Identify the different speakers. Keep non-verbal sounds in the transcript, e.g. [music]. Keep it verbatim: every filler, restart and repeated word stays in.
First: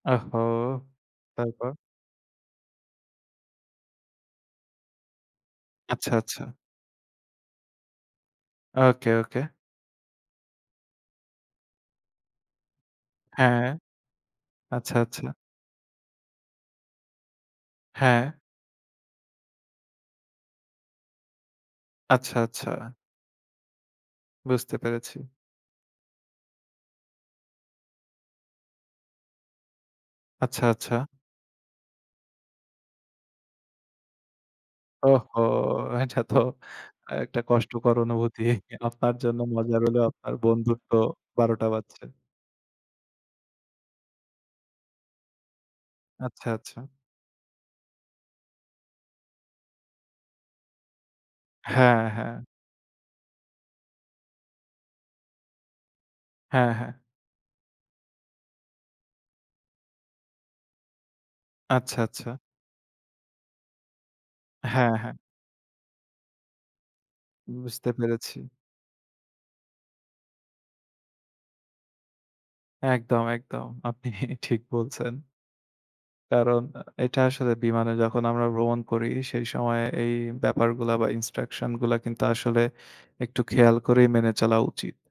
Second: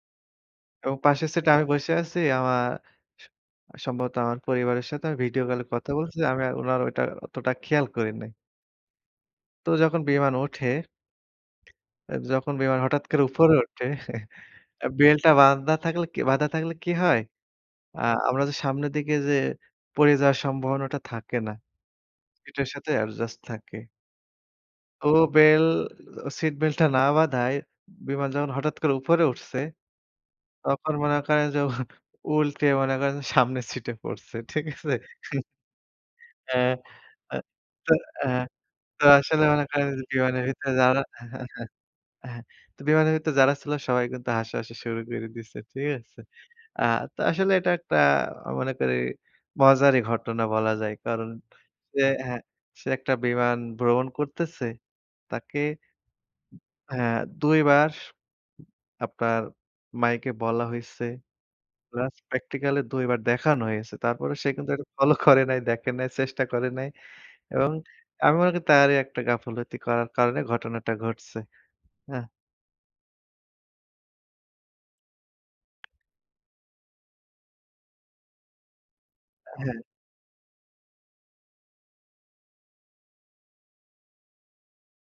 Speaker 1: আহহো!
Speaker 2: এবং পাশের সিটে আমি
Speaker 1: তারপর?
Speaker 2: বসে আছি। আমার স সম্ভবত আমার পরিবারের সাথে আমি ভিডিও কল এ কথা
Speaker 1: আচ্ছা,
Speaker 2: বলছি। আমি
Speaker 1: আচ্ছা।
Speaker 2: আর উনার ওইটা অতটা খেয়াল করি নাই।
Speaker 1: ওকে, ওকে।
Speaker 2: তো যখন বিমান ওঠে [smacks lips] এ যখন বিমান হঠাৎ করে
Speaker 1: হ্যাঁ,
Speaker 2: উপরে
Speaker 1: হ্যাঁ, হ্যাঁ।
Speaker 2: উঠে [chuckles] অ্যা
Speaker 1: আচ্ছা, আচ্ছা।
Speaker 2: বেল্টটা বান্ধা থাকলে কি বাধা থাকলে কি হয়, আ
Speaker 1: হ্যাঁ।
Speaker 2: আমরা যে সামনের দিকে যে পড়ে যাওয়ার সম্ভাবনাটা থাকে না।
Speaker 1: আচ্ছা,
Speaker 2: সিট এর
Speaker 1: আচ্ছা।
Speaker 2: সাথে অ্যাডজাস্ট থাকে।
Speaker 1: বুঝতে
Speaker 2: তো
Speaker 1: পেরেছি।
Speaker 2: বেল সিট বেল্টটা না বাঁধায়, বিমান যখন হঠাৎ করে উপরে উঠছে।
Speaker 1: আচ্ছা,
Speaker 2: তখন
Speaker 1: আচ্ছা।
Speaker 2: মনে করেন যে উল্টে মনে করেন যে সামনের সিটে পড়ছে, ঠিক আছে?
Speaker 1: ওহহো! এটা তো
Speaker 2: হ্যাঁ।
Speaker 1: অ্যা
Speaker 2: অ্যা
Speaker 1: একটা
Speaker 2: তো
Speaker 1: কষ্টকর
Speaker 2: আ
Speaker 1: অনুভূতি।
Speaker 2: তো
Speaker 1: আপনার জন্য
Speaker 2: আসলে মনে
Speaker 1: মজার
Speaker 2: করেন
Speaker 1: হলেও
Speaker 2: যে
Speaker 1: আপনার
Speaker 2: বিমানের ভিতরে
Speaker 1: বন্ধুরতো
Speaker 2: যারা [chuckles] হ্যাঁ,
Speaker 1: বারোটা টা বাজছে।
Speaker 2: হ্যাঁ। তো বিমানের ভিতরে যারা ছিল সবাই কিন্তু হাসাহাসি শুরু করে দিছে, ঠিক আছে?
Speaker 1: আচ্ছা, আচ্ছা।
Speaker 2: আ তো আসলে এটা একটা আ মনে করি মজারই ঘটনা বলা যায়। কারণ
Speaker 1: হ্যাঁ,
Speaker 2: সে হ্যাঁ
Speaker 1: হ্যাঁ।
Speaker 2: সে একটা বিমান ভ্রমণ করতেছে। তাকে
Speaker 1: হ্যাঁ, হ্যাঁ।
Speaker 2: হ্যাঁ দুই বার আপনার মাইকে বলা হইছে।
Speaker 1: আচ্ছা,
Speaker 2: প্লাস
Speaker 1: আচ্ছা।
Speaker 2: প্র্যাকটিক্যাল এ দুই বার দেখানো হয়েছে। তারপরেও সে কিন্তু এটা
Speaker 1: হ্যাঁ, হ্যাঁ।
Speaker 2: ফলো করে নাই, দেখে নাই, চেষ্টা করে নাই। এবং
Speaker 1: বুঝতে
Speaker 2: আমি
Speaker 1: পেরেছি।
Speaker 2: মনে করি তারই একটা গাফিলতি করার কারণে ঘটনাটা ঘটছে, হ্যাঁ।
Speaker 1: একদম, একদম। আপনি ঠিক বলছেন। কারণ এটা আসলে বিমানে যখন আমরা ভ্রমণ করি, সেই
Speaker 2: আ হ্যাঁ।
Speaker 1: সময়ে এই ব্যাপারগুলা বা ইন্সট্রাকশন গুলা কিন্তু আসলে একটু খেয়াল করেই মেনে চলা উচিত।